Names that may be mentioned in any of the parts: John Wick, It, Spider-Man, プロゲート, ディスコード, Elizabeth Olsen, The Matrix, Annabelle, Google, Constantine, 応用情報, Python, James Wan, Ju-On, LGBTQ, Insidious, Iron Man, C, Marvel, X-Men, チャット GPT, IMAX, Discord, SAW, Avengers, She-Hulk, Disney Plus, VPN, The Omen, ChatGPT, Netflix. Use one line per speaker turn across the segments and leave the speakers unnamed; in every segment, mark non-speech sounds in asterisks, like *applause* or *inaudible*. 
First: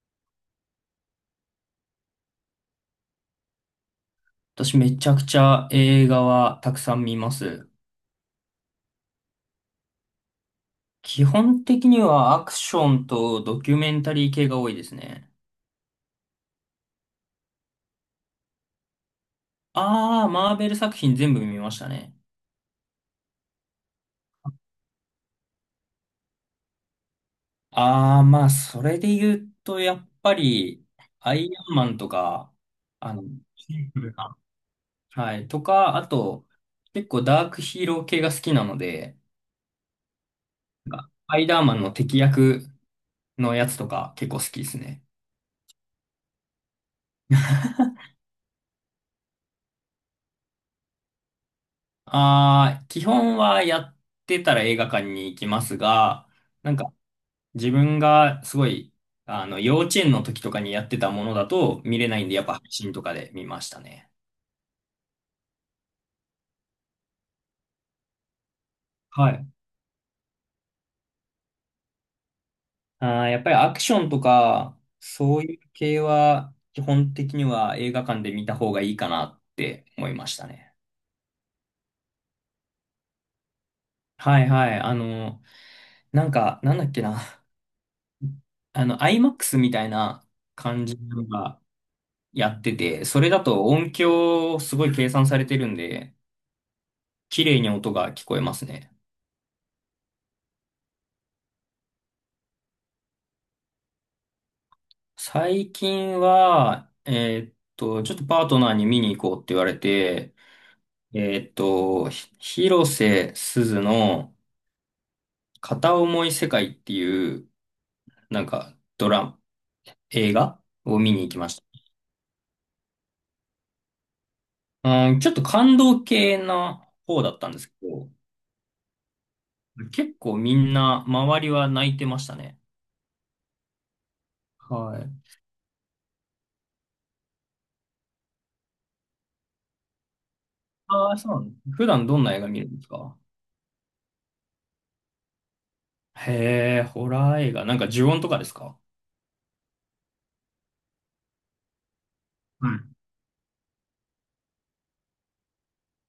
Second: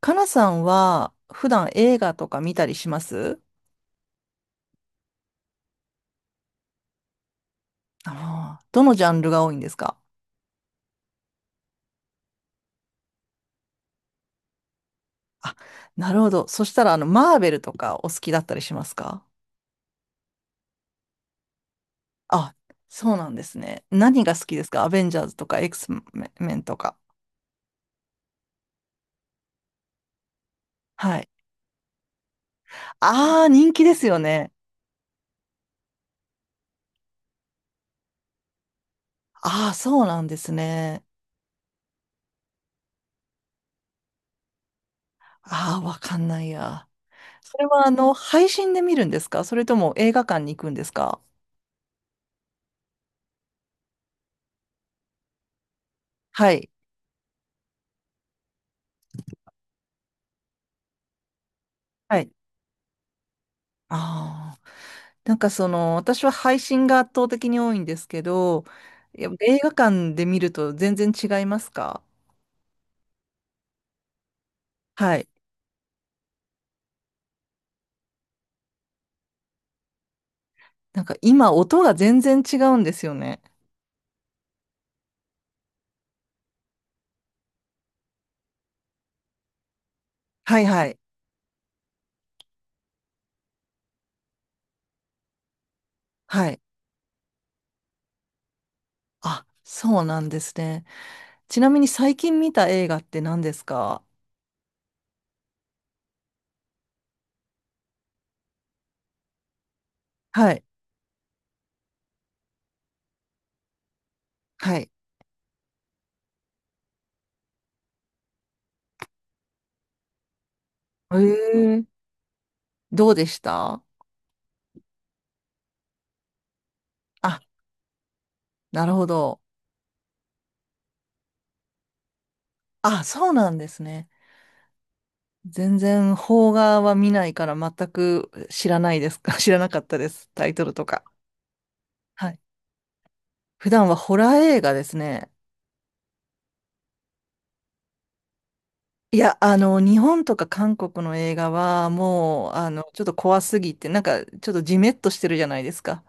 かなさんは普段映画とか見たりします？
私めちゃくちゃ映画はたくさん見ます。
ああー、どのジャンルが多いんですか？
基本的にはアクションとドキュメンタリー系が多いですね。
なるほど。そしたら、マーベルとかお好きだったりしますか？
ああ、マーベル作品全部見ましたね。
あ、そうなんですね。何が好きですか？アベンジャーズとかエクスメンとか。
ああ、まあ、それで言うと、やっぱり、
はい。
アイアンマンとか、あの、
ああ、人
シ
気
ン
で
プ
す
ル
よ
な、
ね。
はい、とか、あと、結構ダークヒーロー系が好きなので、
ああ、そうなんです
なん
ね。
かスパイダーマンの敵役のやつとか結構好きですね。
ああ、わかんないや。それは、配信で見るんですか、それとも映画館に行くんですか？
ああ、基本はやってたら映画館に行きますが、
はい。
なんか自分がすごい、幼稚園の時とかにやってたものだと見れな
は
いん
い。
で、やっぱ配信とかで見ましたね。
ああ。なんかその、私は配信が圧倒的に多いんですけど、や
は
っぱ
い。
映画館で見ると全然違いますか？
ああ、やっぱりアクションとか、
はい。
そういう系は基本的には映画館で見た方がいいかなって思いましたね。
なんか今音が全然違うんですよね。
はいはい。なんだっけな。あの、IMAX みたいな
はいは
感じ
い。
のがやってて、それだと音響すごい計算されてるんで、
はい。
綺麗に音が聞こえますね。
あ、そうなんですね。ちなみに最近見た映画って何ですか？
最近は、ちょっとパートナーに見に行こうって言われて、
はい。
広瀬すずの
はい。
片思い世界っていう、なんかドラマ、映画を見
え
に行きまし
ー、どうでした？
た。うん、ちょっと感動系な方だっ
あ、
たんですけど、
なるほど。
結構みんな周りは泣いてましたね。
あ、そうなんですね。
はい。
全然邦画は見ないから全く知らないですか？ *laughs* 知らなかったです。タイトルとか。
ああ、そうなんです。普段どん
は
な
い、
映画見るんですか？
普段はホラー映画ですね。
へえ、ホラー映画。なんか呪音とかですか？
いや、日本とか韓国の映画はもう、
はい。うん、
ちょっと怖すぎて、なんか、ちょっとジメッとしてるじゃないですか。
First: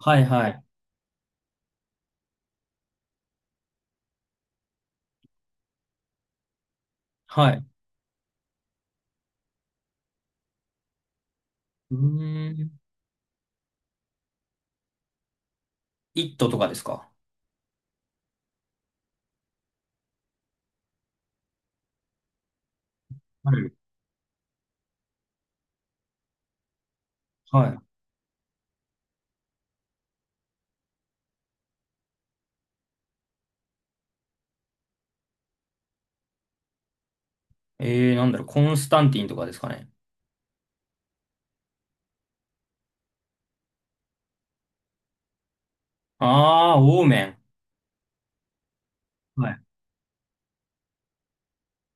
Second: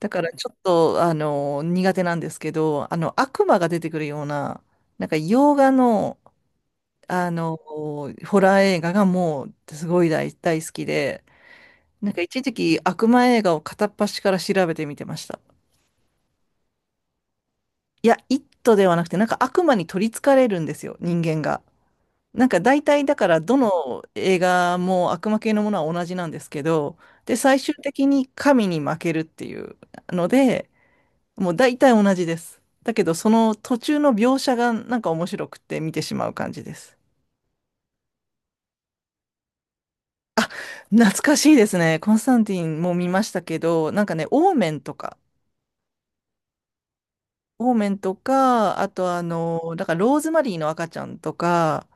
だか
い
ら、ち
は
ょっ
い。
と、苦手なんですけど、悪魔が出てくるような、なんか、洋画の、
はい。
ホラー映画がもう、すごい大好きで、
う
なんか、一時
ーん。
期、悪魔映画を片っ端から調べてみてました。
イットとかですか？
いや、イットではなくて、なんか、悪魔に取り憑かれるんですよ、人間が。なんか大体だから
は
ど
い。
の映画も悪魔系のものは同じなんですけど、で、最終
は
的に神に負けるっていうので、もう大体同じです。だけどその途中の描写がなんか面白くて見てしまう感じです。
い。えー、なんだろう、コンスタンティンとかですかね。
あ、懐かしいですね。コンスタンティンも見ましたけど、なんかね、オーメンとか、
あー、オーメン。
オーメンとか、あと
はい。
だからローズマリーの赤ちゃんとか、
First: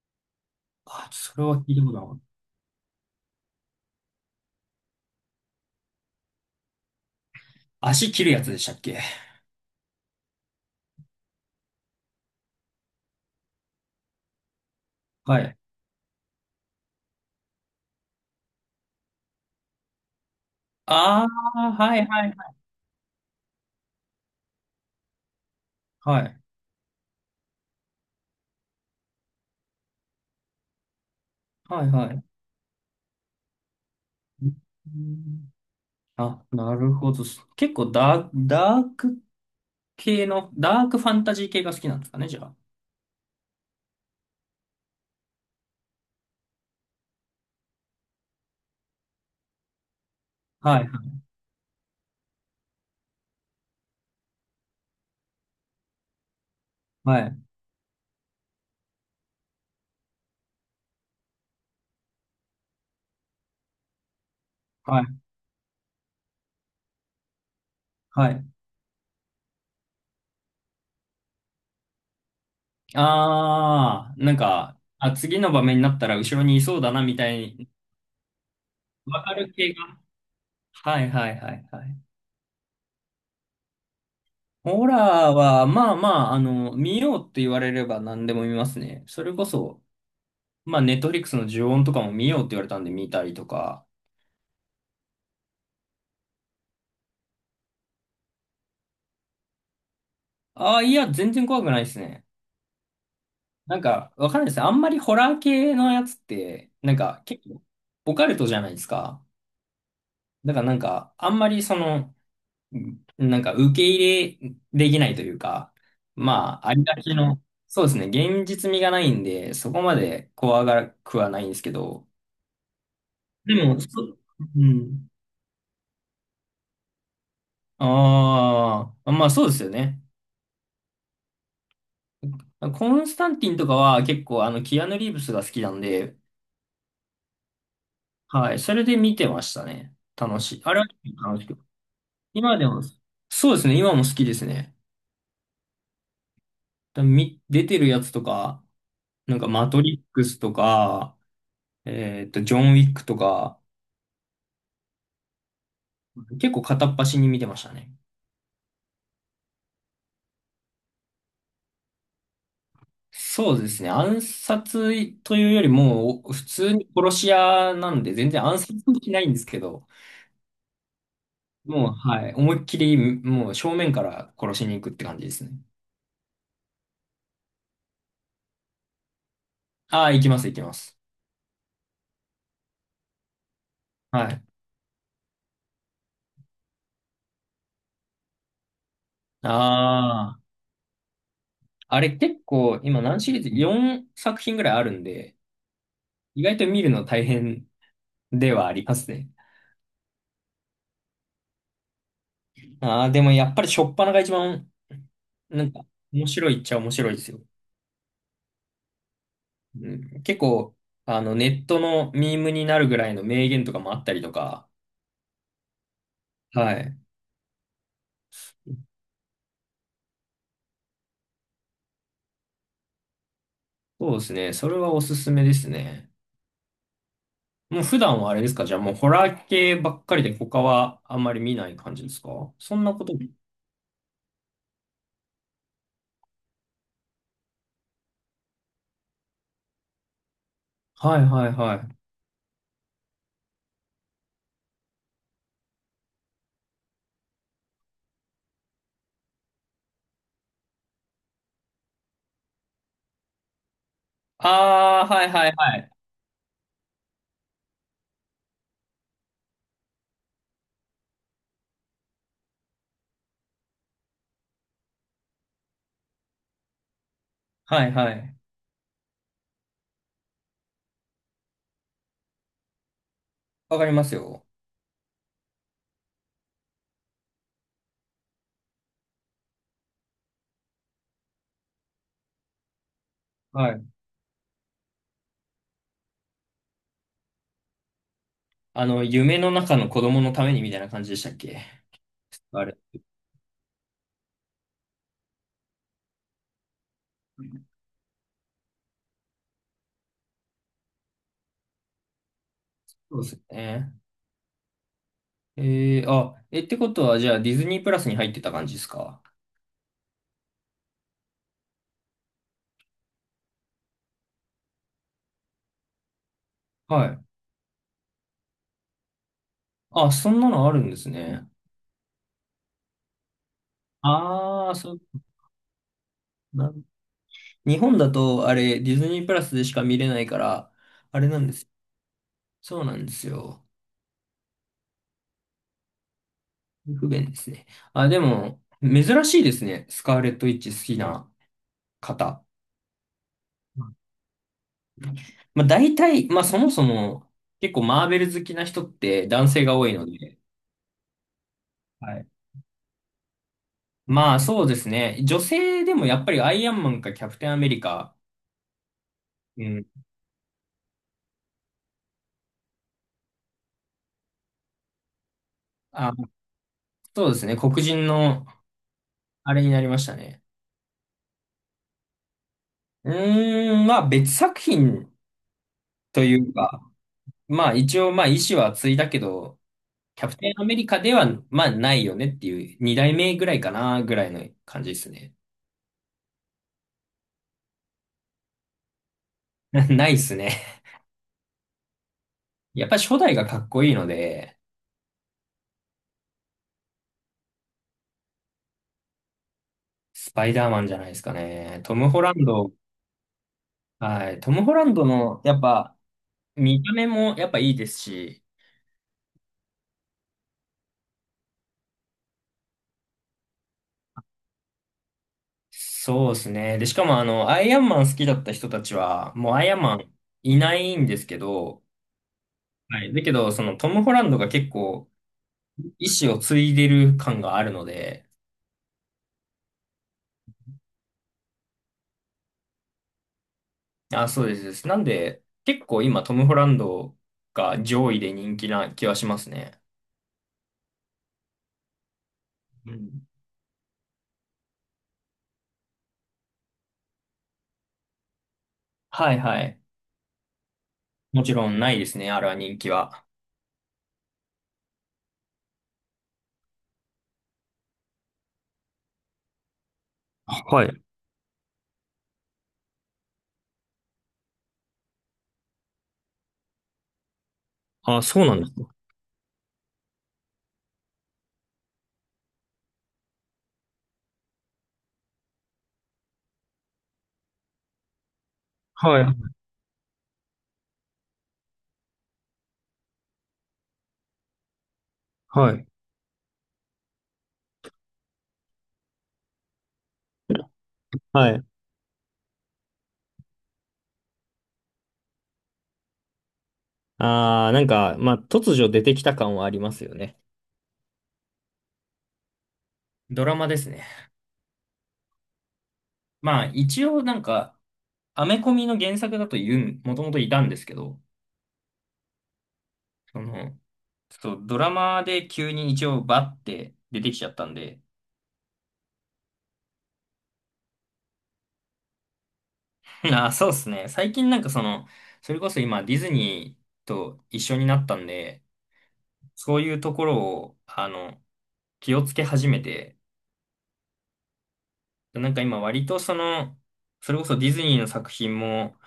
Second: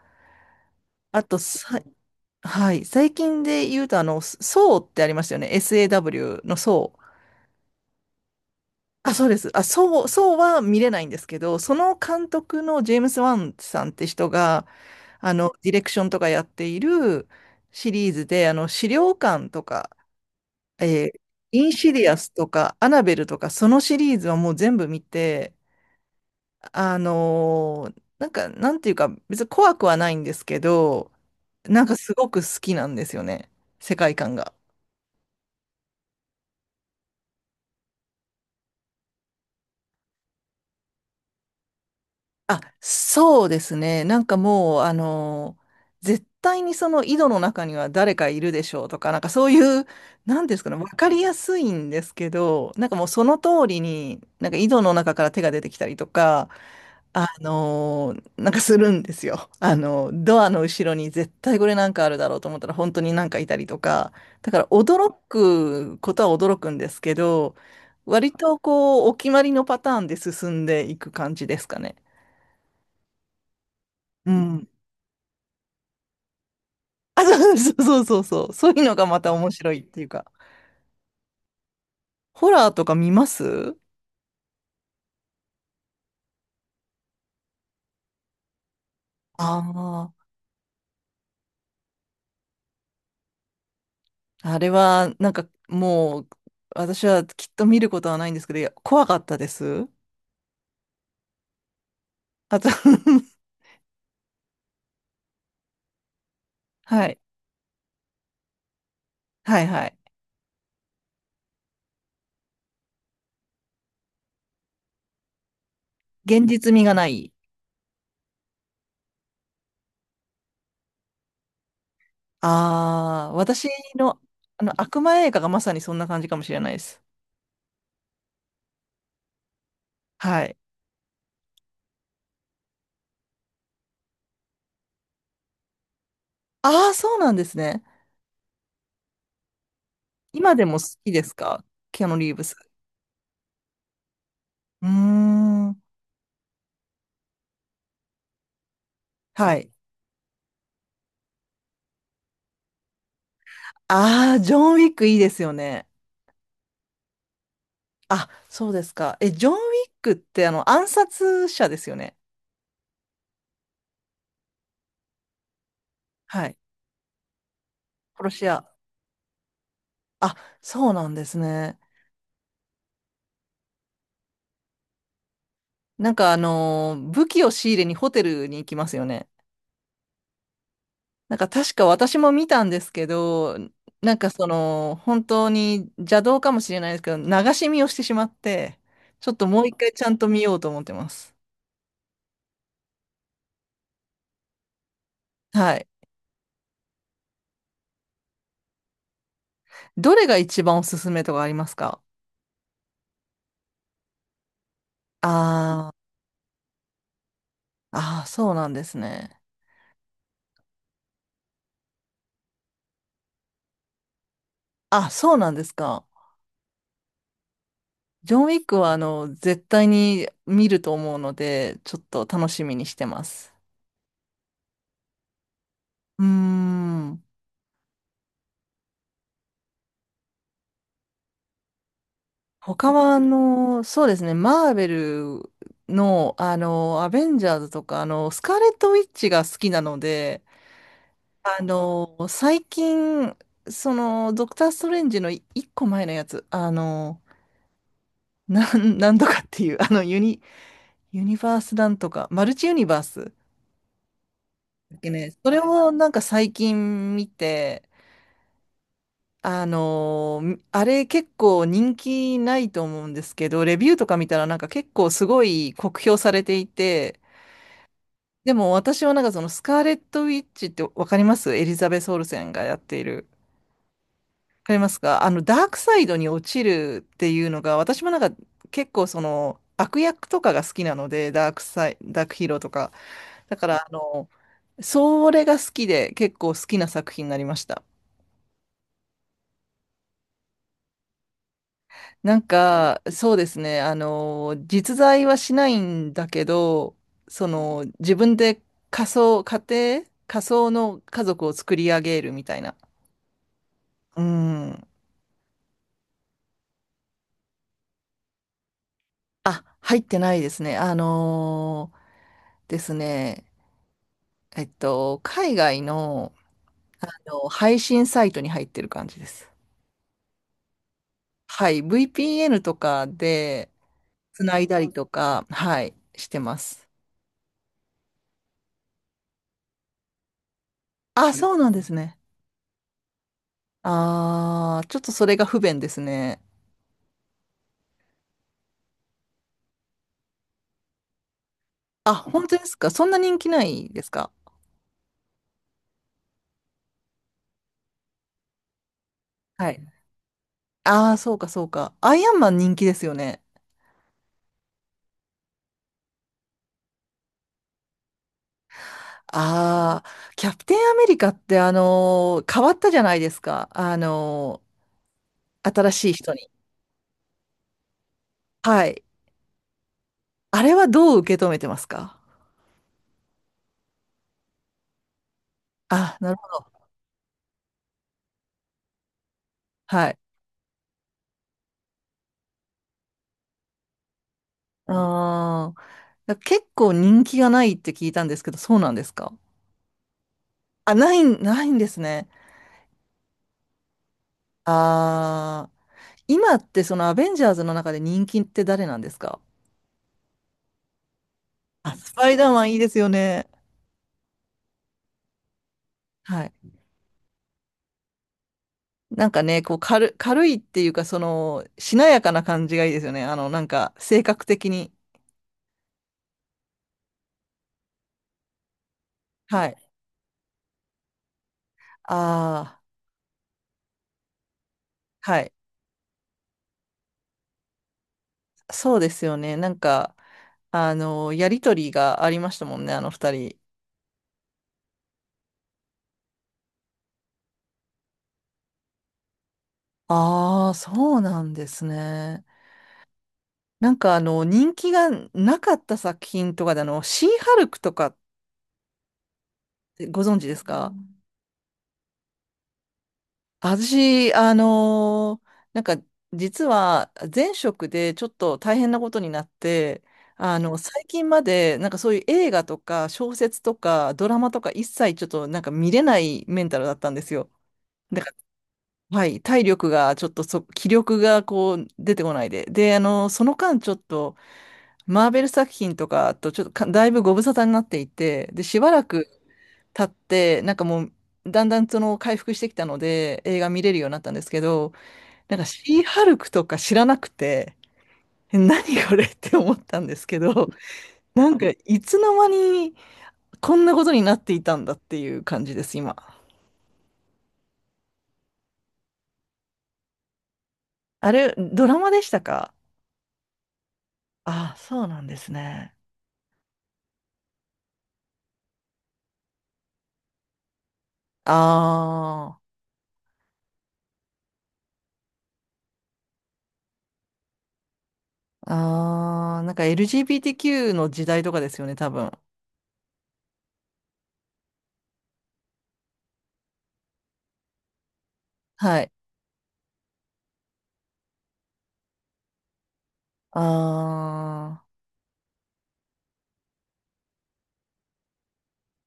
あ、
あ
そ
と
れは聞い
さ、
たことなかっ
はい、最近で言うとソーってありましたよね。SAW のソー。
た。足切るやつでしたっけ？
あ、そうです。あ、そう、そうは見れないんですけど、その監督のジェームス・ワンさんって人が、
はい。
ディレクションとかやっているシリーズで、資料館とか、えー
あ
イン
ー、
シ
はい
ディア
はい
ス
は
と
い。
か、アナベルとか、そのシリーズはもう全部見て、
はい
なんか、なんていうか、別に怖くはないんですけど、な
は
ん
い
かす
はい。
ごく好きなんですよね、世界観
う
が。
ーん、あ、なるほど。結構ダーク系の、ダークファンタジー系が好きなんですかね、じゃあ。
あ、そうですね。なんかもう、絶対にその井戸の中には誰かいるでしょうとか、なんかそういう、なんですかね、
は
わ
いは
かりやすいんですけど、なんかもうその通りに、なんか井戸の中から手が出てきたりとか、
い
なんかするんですよ。ドアの後ろに絶対これなんかあるだろうと思ったら本当になんかいたりとか、だから
は
驚
い
くことは驚くんですけど、割
はい。
とこう、お決まりのパターンで進んでいく感じですかね。
ああ、
う
なん
ん。
か、あ、次の場面になったら後ろにいそうだな、み
あ、
たい
そう
に、
そうそうそうそう。そう *laughs* いうのがま
わ
た
か
面
る
白
系
いっ
が。
ていうか。
はいはいはいはい。
ホラーとか見ます？
ホラーは、まあまあ、見ようって言われれば何でも見ますね。それこそ、
あ
まあ、ネットフリックスの呪怨とかも見ようって言われたんで見たりとか。
あー、あれはなんかもう私はきっと見ることはないんですけど、いや怖かったです。
ああ、いや、全然怖くないですね。
あと *laughs*
なんか、わかんないですね。あんまりホラー系のやつって、なん
はい、
か、結構、オカルトじゃないですか。
はいはい。
だからなんか、あんまりその、なんか受け入れできないというか、
現
まあ、
実
あ
味
り
が
が
な
ち
い。
の、そうですね、現実味がないんで、そこまで怖がらくはないんですけど、
ああ、
で
私
も、そ、
の、
う
あの悪
ん。
魔映画がまさにそんな感じかもしれないです。
ああ、まあそうですよね。
はい。
コンスタンティンとかは結構あの、キアヌ・リーブスが好きなんで、
ああ、そうなんですね。
はい、それで見てましたね。楽し
今
い。
で
あ
も
れ
好
は
きです
楽しく。
か？キアヌ・リーブス。
今でも、そうですね、今も好きですね。
うーん。
み出てるやつとか、なんか
は
マ
い。
トリックスとか、えっと、ジョン・ウィックとか、
ああ、ジョン・ウィックいいですよね。
結構片っ端に見てましたね。
あ、そうですか。え、ジョン・ウィックってあの暗殺者ですよね。
そうですね。暗殺というよりも、普
はい。
通に殺し屋なんで、
殺
全然
し
暗
屋。
殺もしないんですけど、
あ、そうなんですね。
もう、はい。思いっきり、もう正面から殺しに行くって感じですね。
なんか武器を仕入れにホテルに行きますよね。
ああ、行きます、行きます。
なんか確か私も見たんですけど、なん
は
か
い。
その、本当に邪道かもしれないですけど、流し見をしてしまって、ちょっともう一回ちゃんと
あ
見
あ、
ようと思ってます。
あれ結構、今何シリーズ？ 4 作品ぐらいあるんで、
はい。
意外と見るの大変ではありますね。
どれが一番おすすめとかありますか？
ああ、でもやっぱり初っ端が一番、
あ
なんか、
ー、
面白いっちゃ面白いですよ。
あー、そうなんですね。
うん、結構、あの、ネットのミームになるぐらいの名言とかもあったりとか、
あ、そうなんですか。
はい。
ジョン・ウィックは絶対に見ると思うので、ちょっと楽しみにしてます。
そうですね。それはおすすめですね。
うーん。
もう普段はあれですか、じゃあもうホラー系ばっかりで他はあんまり見ない感じですか、そん
他
なこと。
はそうですね、マーベルのアベンジャーズとか、スカーレット・ウィッチが好きなので、
はいはいはい。
最近、その、ドクター・ストレンジの一個前のやつ、*laughs* なんとかっていう、ユニバースなんとか、マルチユニバースだっ
ああ、
け
はい
ね、
は
そ
い
れ
はい。
をなんか最近見て、あれ結構人気ないと思うんですけど、レビューとか見たらなんか結構すごい酷評されていて、
はいはい。
でも私はなんかそのスカーレット・ウィッチってわかります？エリザベス・オルセンがやっている。
わかりますよ。
わかりますか？ダークサイドに落ちるっていうのが、私もなんか結構その悪役とかが好きなので、ダークヒーローとか。だか
は
ら
い。
それが好きで結構好きな作品になりました。
あの、夢の中の子供のためにみたいな感じでしたっけ？
なん
あれ。
か、そうですね。実在はしないんだけど、その、自分で仮想、家仮想の家族を作り上げるみたいな。
そうですよね。
うん。
えー、ってことはじゃあディズニープラスに入ってた感じですか？
あ、入ってないですね。ですね。海外の、
はい。
配信サイトに入ってる感じです。
あ、そんなのあるんですね。
はい。VPN とかで、つない
ああ、
だり
そう、
とか、はい、してま
なる、
す。
日本だと、あれ、ディズニープラスでしか見れないから、あれ
あ、
なん
そ
で
うな
す。
んですね。
そうなんですよ。
あー、ちょっとそれが不便ですね。
不便ですね。あ、でも、珍しいですね。スカーレット・ウィッチ好きな
あ、
方。
本当ですか？そんな人気ないですか？
まあ、大体、まあ、そもそも、結構マーベル好きな人って男性
は
が多
い。
いので、
ああ、そうか、そうか。ア
は
イ
い。
アンマン人気ですよね。
まあ、そうですね。女性でもやっぱりアイアンマンかキャプテンアメリカ、うん。
ああ、キャプテンアメリカって変わったじゃないですか。新しい
あ、
人に。
そうですね。黒人の、
はい。
あれになりましたね。
あれはどう受け止めてますか？
うーん、まあ別作品
あ、
と
なる
い
ほ
う
ど。
か、まあ一応まあ意志は継いだけど、
はい。
キャプテンアメリカではまあないよねっていう二代目ぐらいかなぐらいの感じですね。
ああ、結構人気がないって聞いたんですけど、そうなんですか？
*laughs* ないっすね。
あ、ないんですね。
やっぱ初代がかっこいいので、
ああ、今ってそのアベンジャーズの中で人気って誰なんですか？
スパイダーマンじゃないですかね。
あ、
トム・
ス
ホ
パ
ラ
イダ
ン
ーマ
ド、
ンいいですよね。
はい、トム・ホランドのやっぱ
はい。
見た目もやっぱいいですし、
なんかね、こう軽いっていうか、その、しなやかな感じがいいですよね。なんか、性格的に。
そうですね。で、しかもあの、アイアンマン好きだった人たちは、もうア
は
イ
い。
アンマンいないんですけど、
あ
はい。だけど、そのトム・ホランドが結構、
あ、はい。
意志を継いでる感があるので、
そうですよね。なんか、やりとりがありましたもんね、あの二人。
あ、そうですです。なんで、結構今トム・ホランドが上位で人気な気はしますね。
ああ、そうなんですね。
うん。
なんか、人気がなかった作品とかで、シーハルクとかっ
はいはい。
てご存知ですか？
もちろんないですね、あれは人気は。
私、なんか、実は前職でちょっと大変なことになって、
はい。
最近まで、なんかそういう映画とか小説とかドラマとか一切ちょっとなんか見れないメンタルだったんですよ。だ
あ、
か
そうなんですね。
ら、はい、体力がちょっと気力がこう出てこないで。で、その間ちょっと、マーベル作品とかとちょっとかだいぶご無沙汰になっていて、で、しばら
は
く
い。
経って、なんかもう、だんだんその回復してきたので映画見れるようになったんですけど、なんか
はい。
シーハルクとか知らなくて、え、何これって思ったんですけど、な
は
ん
い。
かいつの間にこんなことになっていたんだっていう感じです、今。
ああ、なんか、まあ、突如出てきた感はありますよね。
あれ、ドラマでしたか？
ドラマですね。
ああ、そうなんですね。
まあ一応なんか、アメコミの原作だと言う、もともといたんですけど、
あ
その、ちょっとドラマで急に一応バッて出てきちゃったんで。
あ、ああ、なんか LGBTQ の時代とかですよね、多分。
*laughs* あ、そうですね。最近なんかその、それこそ今ディズニーと一緒になったんで、
はい。
そういうところを、あの、気をつけ始めて、
ああ、
なんか今割とその、それこそディズニーの作品も、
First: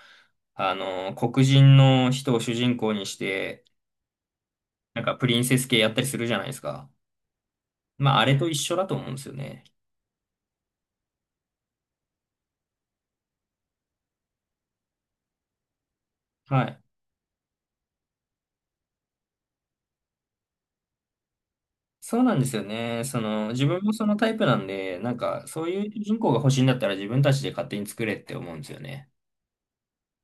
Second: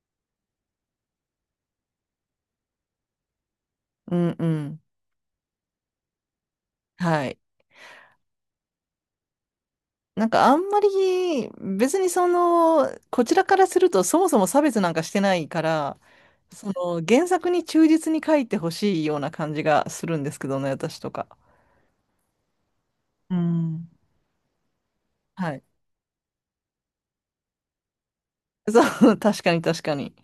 あの、黒人の人を主人公にして、
うんうん。
なんかプリンセス系やったりするじゃないですか。
はい。
まああれと一緒だと思うんですよね。
なんかあんまり別にその、こちらからするとそもそも差別なんかしてないから、
は
そ
い。
の原作に忠実に書いてほしいような感じがするんですけどね、私とか。
そうなんですよね。そ
う
の、自分
ん。
もそのタイプなんで、なんか、
はい。
そういう主人公が欲しいんだったら自分たちで勝手に作れって思うんです
そ
よね。
う、*laughs* 確かに確かに。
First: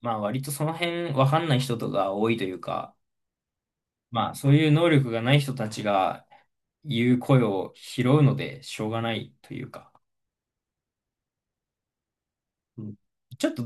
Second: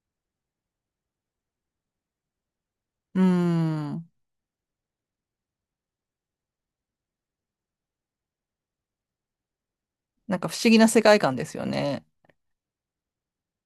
まあ、割とその辺わかんない人とか多いというか、
うーん。
まあ、そういう能力がない人たちが言う声を拾うので、しょうがないというか。
なんか不思議な世界観ですよね。
うん、ちょっと